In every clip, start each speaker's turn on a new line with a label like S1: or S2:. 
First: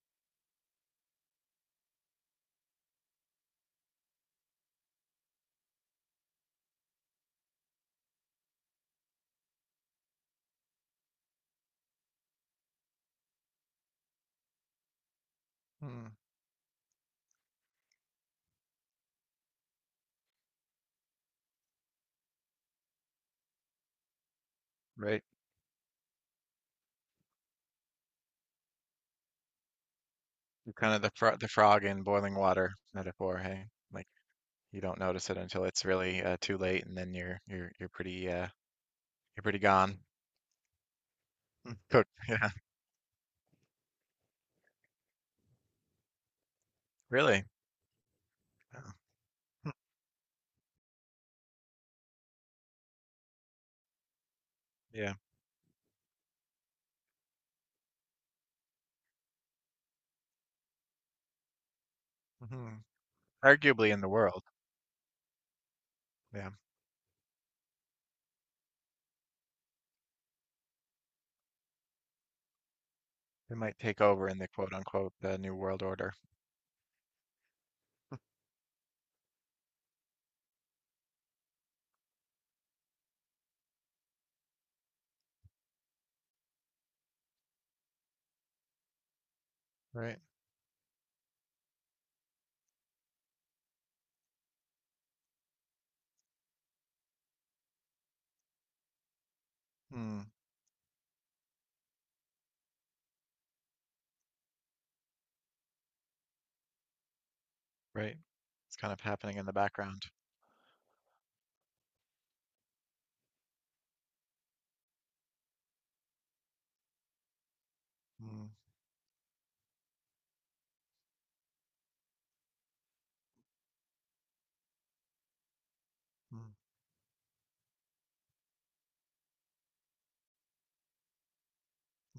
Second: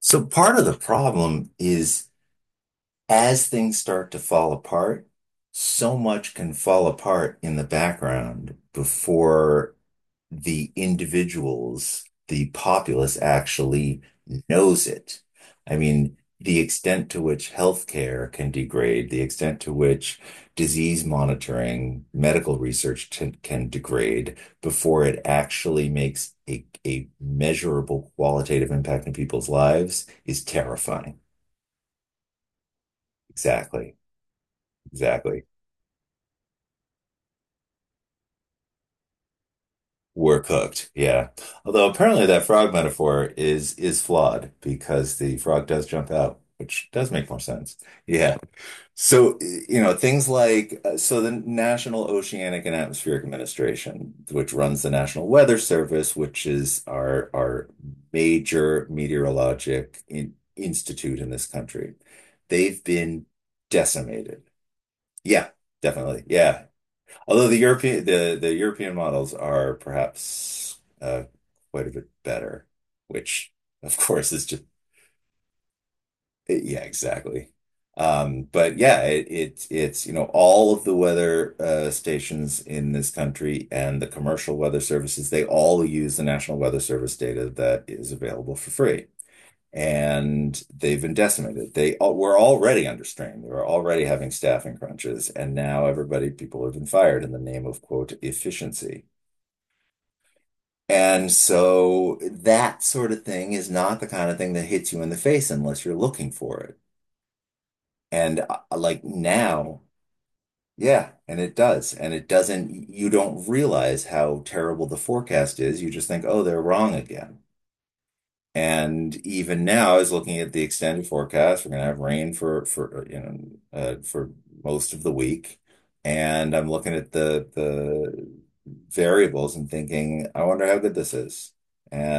S1: So part of the problem is as things start to fall apart, so much can fall apart in the background before the individuals, the populace actually knows it. I
S2: Mm,
S1: mean, the extent to which healthcare can degrade, the extent to which disease monitoring, medical research can degrade before it
S2: right.
S1: actually makes a measurable qualitative impact in people's lives is
S2: You're kind of the
S1: terrifying.
S2: frog in boiling water metaphor, hey?
S1: Exactly.
S2: Like you don't notice it
S1: Exactly.
S2: until it's really too late, and then you're pretty you're pretty gone.
S1: We're cooked, yeah.
S2: Mm,
S1: Although
S2: cooked.
S1: apparently that
S2: Yeah,
S1: frog metaphor is flawed because the frog does jump out, which does make more
S2: really.
S1: sense. Yeah.
S2: Yeah.
S1: So,
S2: Hmm,
S1: things like so the National Oceanic and Atmospheric Administration, which runs the
S2: yeah.
S1: National Weather Service, which is our major institute in this country, they've
S2: Mhm.
S1: been
S2: Arguably in the world.
S1: decimated. Yeah, definitely.
S2: Yeah,
S1: Yeah. Although the European models are perhaps quite a bit better, which
S2: it might
S1: of
S2: take over
S1: course
S2: in
S1: is
S2: the
S1: just
S2: quote unquote new world order.
S1: yeah, exactly. But yeah, it's all of the weather stations in this country and the commercial weather services they all use the National Weather Service data that is available for free.
S2: Right.
S1: And they've been decimated. They all, were already under strain. They were already having staffing crunches, and now everybody, people have been fired in the name of quote efficiency.
S2: Mm,
S1: And so that sort of thing is not the kind of thing that hits you in the face unless you're looking for it.
S2: right.
S1: And
S2: It's kind of
S1: like
S2: happening in the
S1: now,
S2: background.
S1: yeah, and it does. And it doesn't, you don't realize how terrible the forecast is. You just think, oh, they're wrong again.
S2: Mm,
S1: And even now, I was looking at the extended forecast. We're gonna have rain for you know for most of the week,
S2: mm,
S1: and I'm looking at the variables and thinking, I wonder how good this is.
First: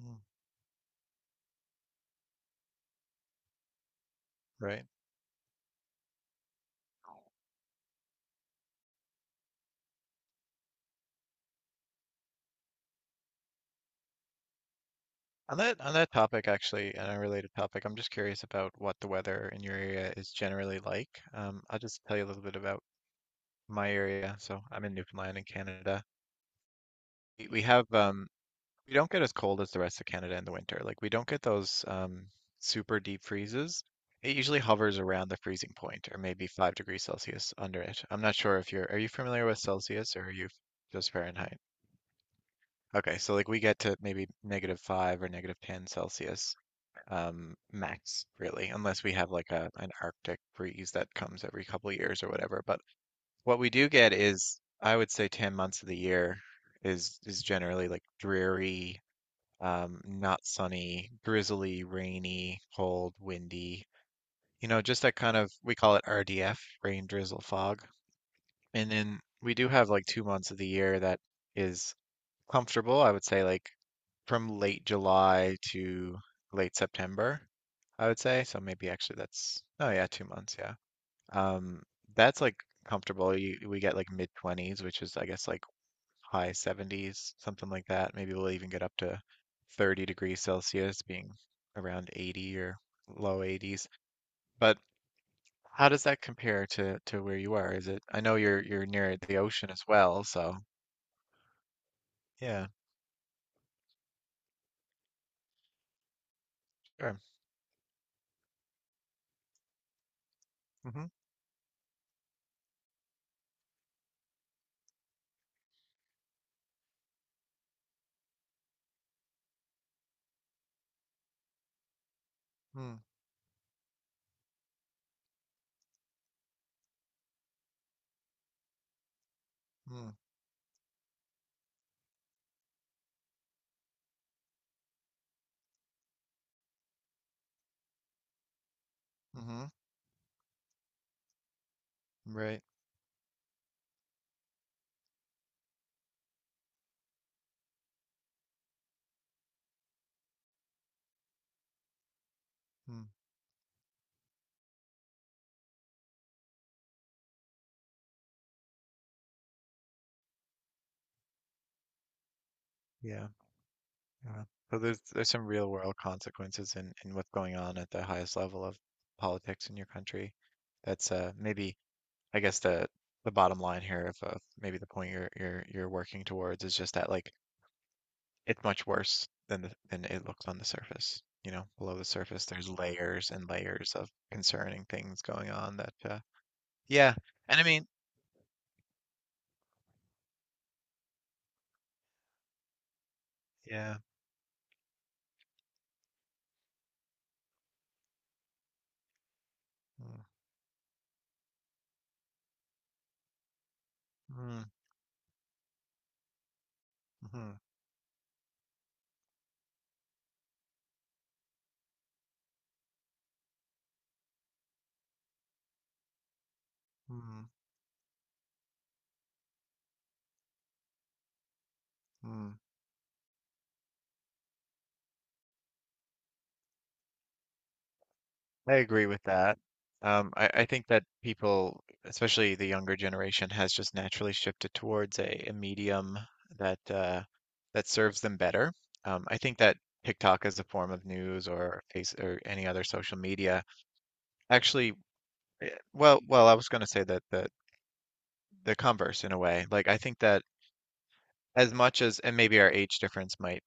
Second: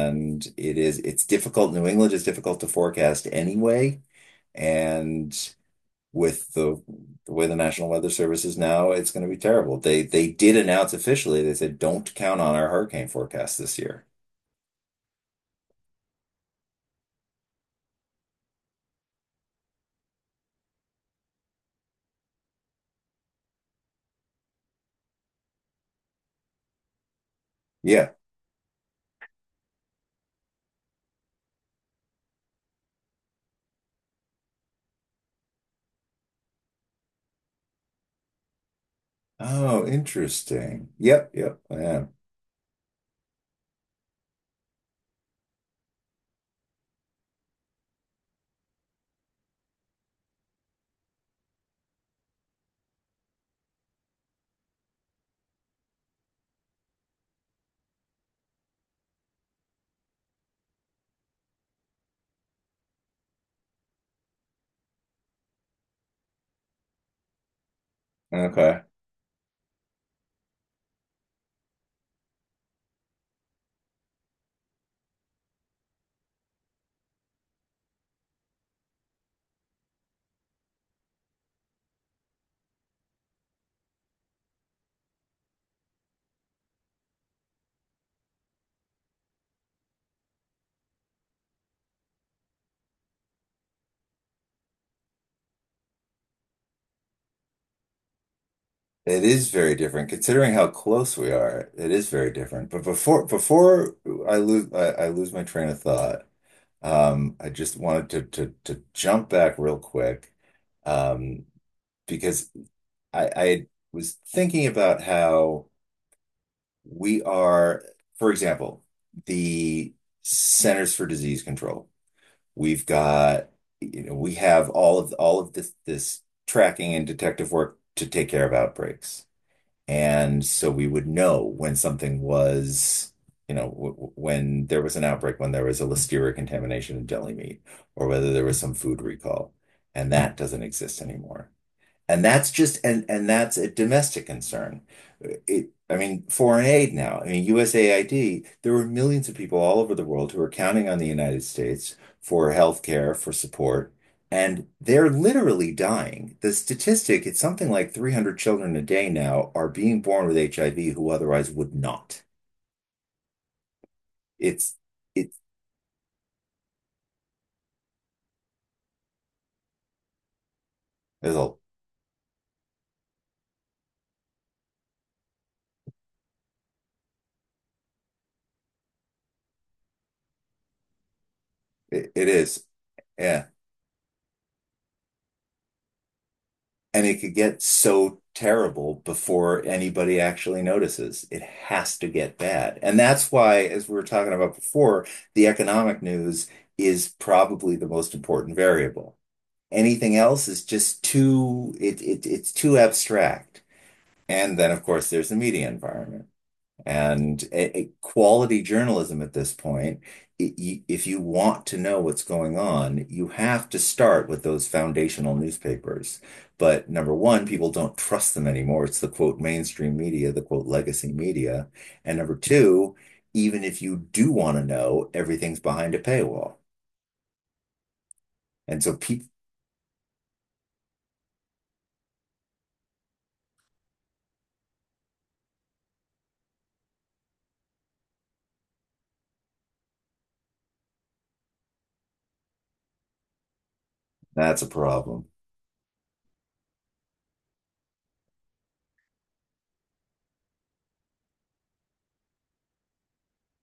S2: mm.
S1: it is it's difficult. New England is difficult to forecast anyway,
S2: Right.
S1: and with the way the National Weather Service is now, it's going to be terrible. They did announce officially. They said, don't count on our hurricane forecast this year.
S2: on that topic, actually, an unrelated topic, I'm just curious about what the weather in your area is generally like. I'll just tell you a little bit about my area. So I'm in Newfoundland in Canada. We have
S1: Yeah.
S2: we don't get as cold as the rest of Canada in the winter. Like we don't get those super deep freezes. It usually hovers around the freezing point, or maybe 5 degrees Celsius under it. I'm not sure if you're are you familiar with
S1: Oh,
S2: Celsius, or are you
S1: interesting.
S2: just
S1: Yep,
S2: Fahrenheit?
S1: yep, I am.
S2: Okay, so like we get to maybe negative five or negative ten Celsius, max, really, unless we have like a an Arctic freeze that comes every couple of years or whatever. But what we do get is, I would say, 10 months of the year is generally like dreary, not sunny, drizzly, rainy, cold, windy. You know, just that kind of, we call it RDF, rain, drizzle, fog.
S1: Okay.
S2: And then we do have like 2 months of the year that is comfortable, I would say, like from late July to late September, I would say. So maybe actually that's, oh yeah, 2 months, yeah. Um, that's like comfortable. We get like mid 20s, which is I guess like high 70s, something like that. Maybe we'll even get up to 30 degrees Celsius, being around 80 or low 80s. But how does that compare to where you are? Is it, I know you're near
S1: It
S2: the
S1: is
S2: ocean
S1: very
S2: as
S1: different
S2: well,
S1: considering
S2: so
S1: how close we are. It is very
S2: yeah,
S1: different. But before I lose my train of thought,
S2: sure.
S1: I just wanted to to jump back real quick,
S2: Mm-hmm.
S1: um, because I was thinking about how we are, for example, the Centers for Disease Control. We've got, you know, we have all of this tracking and detective work to take care of outbreaks.
S2: Mm-hmm.
S1: And so we would know when something was, you know, when there was an outbreak, when there was a listeria contamination in deli meat, or whether there was some food recall.
S2: Mm-hmm.
S1: And that doesn't exist anymore. And that's
S2: Right.
S1: just and and that's a domestic concern. I mean, foreign aid now. I mean, USAID, there were millions of people all over the world who are counting on the United States for
S2: Mm,
S1: healthcare, for support, and they're literally dying. The statistic, it's something like 300 children a day now are being born with HIV who otherwise would not.
S2: yeah. Yeah. So
S1: It's
S2: there's
S1: it,
S2: some real world consequences in what's going on at the highest level of politics in your country. That's uh,
S1: it'll-
S2: maybe I guess the bottom line here of maybe the point you're working towards is just that, like, it's much worse than than it looks on the surface. You know, below the
S1: it
S2: surface there's
S1: is.
S2: layers and
S1: Yeah.
S2: layers of concerning things going on that uh,
S1: And
S2: yeah.
S1: it could
S2: And I
S1: get
S2: mean,
S1: so terrible before anybody actually notices. It has to get bad. And that's why, as
S2: yeah.
S1: we were talking about before, the economic news is probably the most important variable. Anything
S2: Mm,
S1: else is just it's too abstract. And
S2: mm,
S1: then, of course, there's the media environment. And
S2: mhm,
S1: a, a quality journalism at this point, if you want to know what's going on, you have to start with those foundational newspapers. But number
S2: mm,
S1: one, people don't trust them anymore. It's the quote mainstream media, the quote legacy media. And number
S2: mm.
S1: two, even if you do want to know, everything's behind a paywall.
S2: I
S1: And so
S2: agree with
S1: people,
S2: that. I think that people, especially the younger generation, has just naturally shifted towards a medium that that serves them better. I think that TikTok as a form of news or face or any other social media
S1: that's a
S2: actually,
S1: problem.
S2: well, I was going to say that the converse, in a way. Like I think that as much as, and maybe our age difference might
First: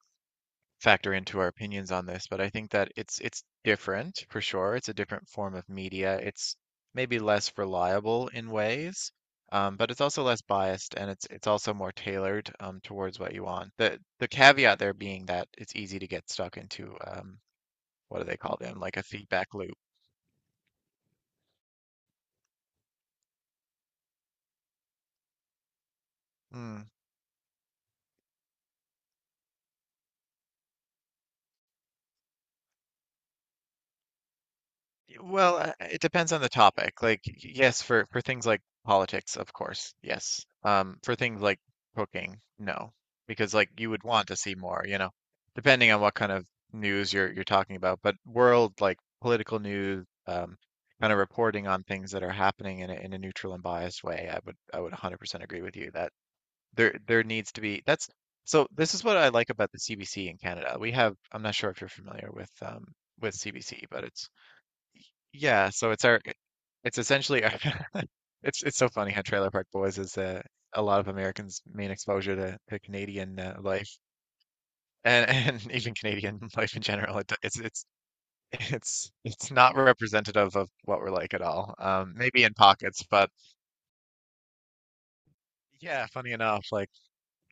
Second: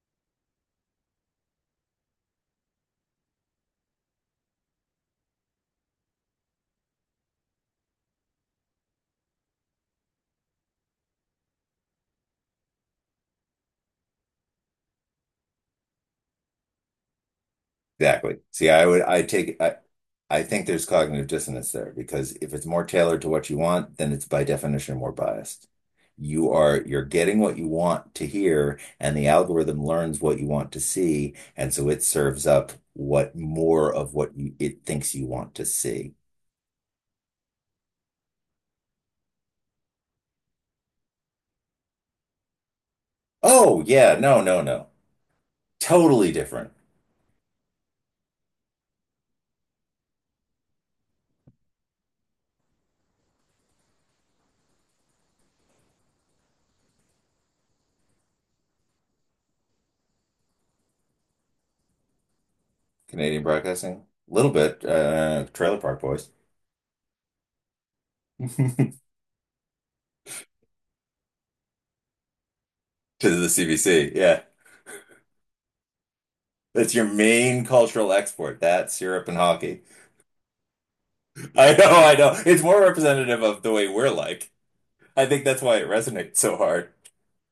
S2: factor into our opinions on this, but I think that it's different for sure. It's a different form of media. It's maybe less reliable in ways, but it's also less biased, and it's also more tailored towards what you want. The caveat there being that it's easy to get stuck into what do they
S1: Exactly.
S2: call
S1: See,
S2: them?
S1: I
S2: Like
S1: would,
S2: a
S1: I
S2: feedback
S1: take,
S2: loop.
S1: I think there's cognitive dissonance there because if it's more tailored to what you want, then it's by definition more biased.
S2: Mm.
S1: You're getting what you want to hear, and the algorithm learns what you want to see, and so it serves up what more of what it thinks you want
S2: Well,
S1: to
S2: it
S1: see.
S2: depends on the topic. Like, yes, for things like politics, of course, yes. For things like cooking, no, because like
S1: Oh,
S2: you would
S1: yeah,
S2: want to
S1: no,
S2: see
S1: no,
S2: more,
S1: no.
S2: you know, depending on what
S1: Totally
S2: kind of
S1: different.
S2: news you're talking about. But world, like political news, kind of reporting on things that are happening in a neutral and biased way, I would, I would 100% agree with you that there needs to be, that's so this is what I like about the CBC in Canada. We have, I'm not sure if you're familiar with um, with
S1: Canadian
S2: CBC, but
S1: broadcasting,
S2: it's
S1: a little bit,
S2: yeah,
S1: Trailer
S2: so
S1: Park
S2: it's our
S1: Boys
S2: it's essentially our- it's so
S1: to
S2: funny how Trailer Park Boys is a lot of Americans' main exposure to Canadian
S1: the
S2: life
S1: CBC. Yeah.
S2: and even Canadian life in
S1: That's your
S2: general. It,
S1: main cultural export, that's
S2: it's
S1: Europe and
S2: it's not
S1: hockey.
S2: representative of what we're like at
S1: I
S2: all.
S1: know, I know.
S2: Maybe in
S1: It's more
S2: pockets, but
S1: representative of the way we're like. I think that's why it
S2: yeah, funny
S1: resonates so
S2: enough, like
S1: hard.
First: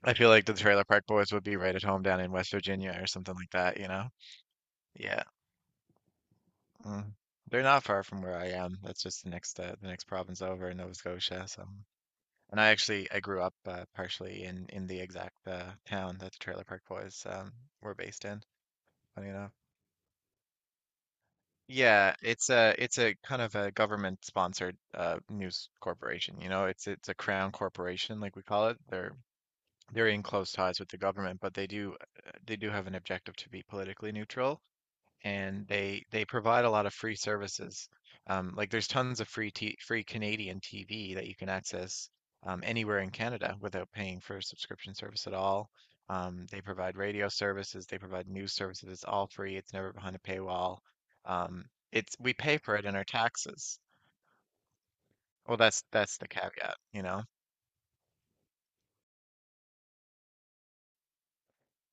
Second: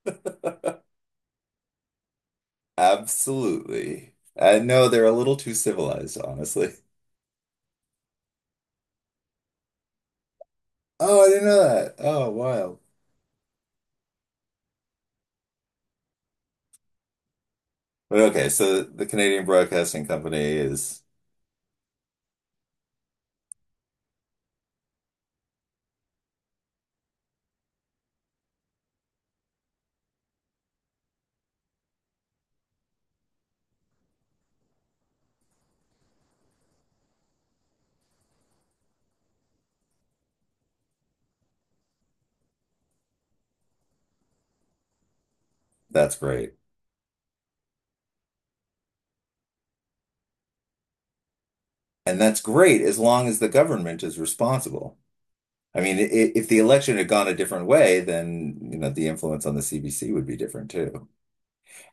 S2: I feel like the Trailer Park Boys would be right at home down in West Virginia or something like that, you know?
S1: Absolutely. I know they're a
S2: Yeah.
S1: little too civilized, honestly.
S2: Mm. They're not far from where I am. That's just the next province over in Nova
S1: Oh, I didn't
S2: Scotia,
S1: know
S2: so.
S1: that. Oh,
S2: And I
S1: wild.
S2: actually I grew up partially in the exact town that the Trailer Park Boys were
S1: But
S2: based in.
S1: okay, so the
S2: Funny
S1: Canadian
S2: enough.
S1: Broadcasting Company is
S2: Yeah, it's a, it's a kind of a government sponsored news corporation. You know, it's a crown corporation, like we call it. They're in close ties with the government, but they do have an objective to be politically neutral, and they provide a lot of free services. Like there's tons of free Canadian TV that you can access anywhere in Canada without paying for a subscription service at all.
S1: that's great.
S2: They provide radio services, they provide news services. It's all free. It's never behind a paywall. Um, it's,
S1: And
S2: we
S1: that's
S2: pay for
S1: great
S2: it in
S1: as
S2: our
S1: long as the
S2: taxes.
S1: government is responsible.
S2: Well,
S1: I mean,
S2: that's the
S1: if the
S2: caveat,
S1: election
S2: you
S1: had
S2: know.
S1: gone a different way, then, you know, the influence on the CBC would be different too.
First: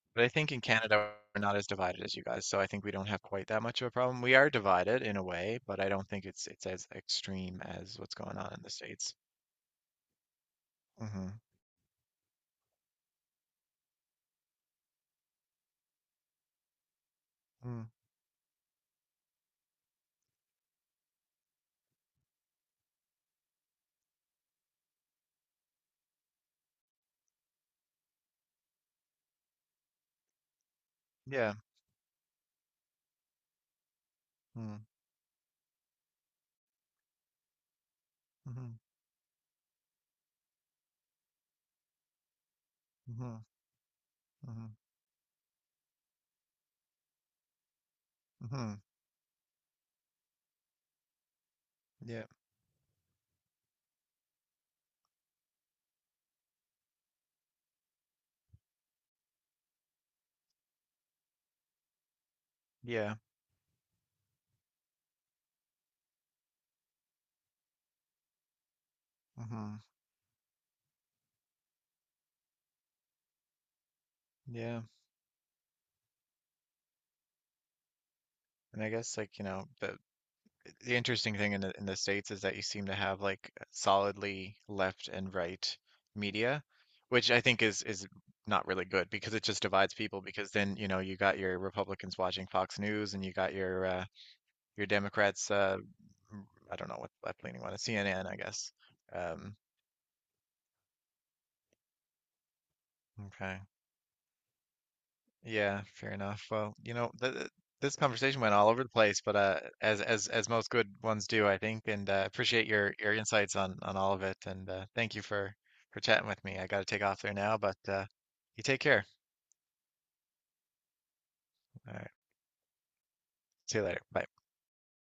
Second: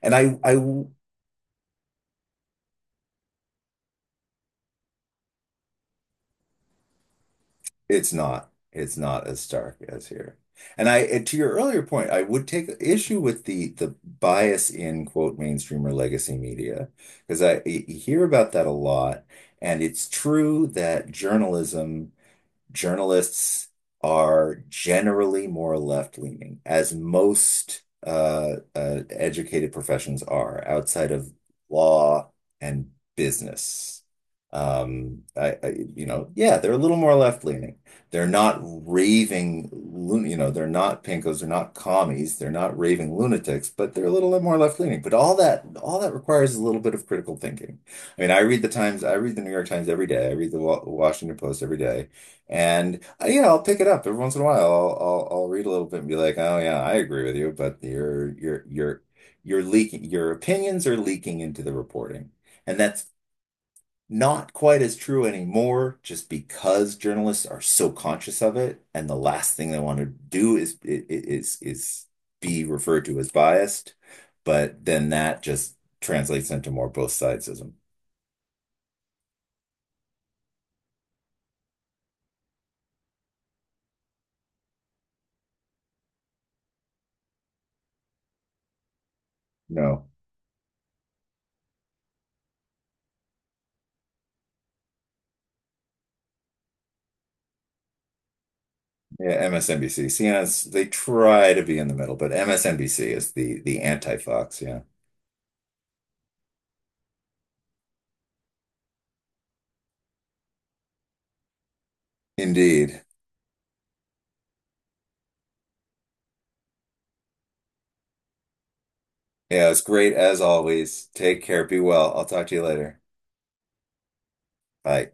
S1: And
S2: But I think
S1: I
S2: in Canada we're not as divided as you guys, so I think we don't have quite that much of a problem. We are divided in a way, but I don't think it's as extreme as
S1: It's
S2: what's going on
S1: not.
S2: in the
S1: It's
S2: States.
S1: not as stark as here. And I, and to
S2: Mhm.
S1: your earlier point, I would take issue with the bias in quote mainstream or legacy media because I
S2: Mm.
S1: hear about that a lot, and it's true that journalism journalists are generally more left-leaning, as most educated professions are outside of
S2: Yeah.
S1: law and business.
S2: Mm.
S1: You know, yeah, they're a little more left-leaning. They're not
S2: Mhm.
S1: raving, lun- you know, they're not pinkos, they're not commies, they're not raving
S2: Mhm.
S1: lunatics, but they're a little more
S2: Mhm.
S1: left-leaning. But all that requires a little bit of critical thinking. I mean, I read the
S2: Mhm.
S1: Times, I read the New York Times every day, I read the Washington Post every day.
S2: Yeah.
S1: And you know, I'll pick it up every once in a while. I'll read a little bit and be like, "Oh yeah, I agree with you," but you're leaking. Your opinions are leaking into the reporting, and that's
S2: Yeah.
S1: not quite as true anymore. Just because journalists are so conscious of it, and the last thing they
S2: Mhm.
S1: want to do is is be referred to as biased.
S2: Yeah.
S1: But then that just translates into more both sidesism.
S2: And I guess like, you know, the interesting thing in the, in the States is that you seem to have like solidly left and right media, which I think is not really good because it just divides
S1: No.
S2: people, because then, you know, you got your Republicans watching Fox News and you got your uh, your Democrats uh, I don't know what left leaning one is, CNN, I guess.
S1: Yeah,
S2: Um,
S1: MSNBC. CNN's they try to be in the middle, but MSNBC is
S2: okay.
S1: the anti-Fox, yeah.
S2: Yeah, fair enough. Well, you know, this conversation went all over the place, but as as most good ones do, I think, and appreciate your
S1: Indeed.
S2: insights on all of it, and thank you for chatting with me. I got to take off there now, but you take care.
S1: Yeah, it's great as always. Take care, be
S2: All right,
S1: well. I'll talk to you later.
S2: see you later. Bye.
S1: Bye.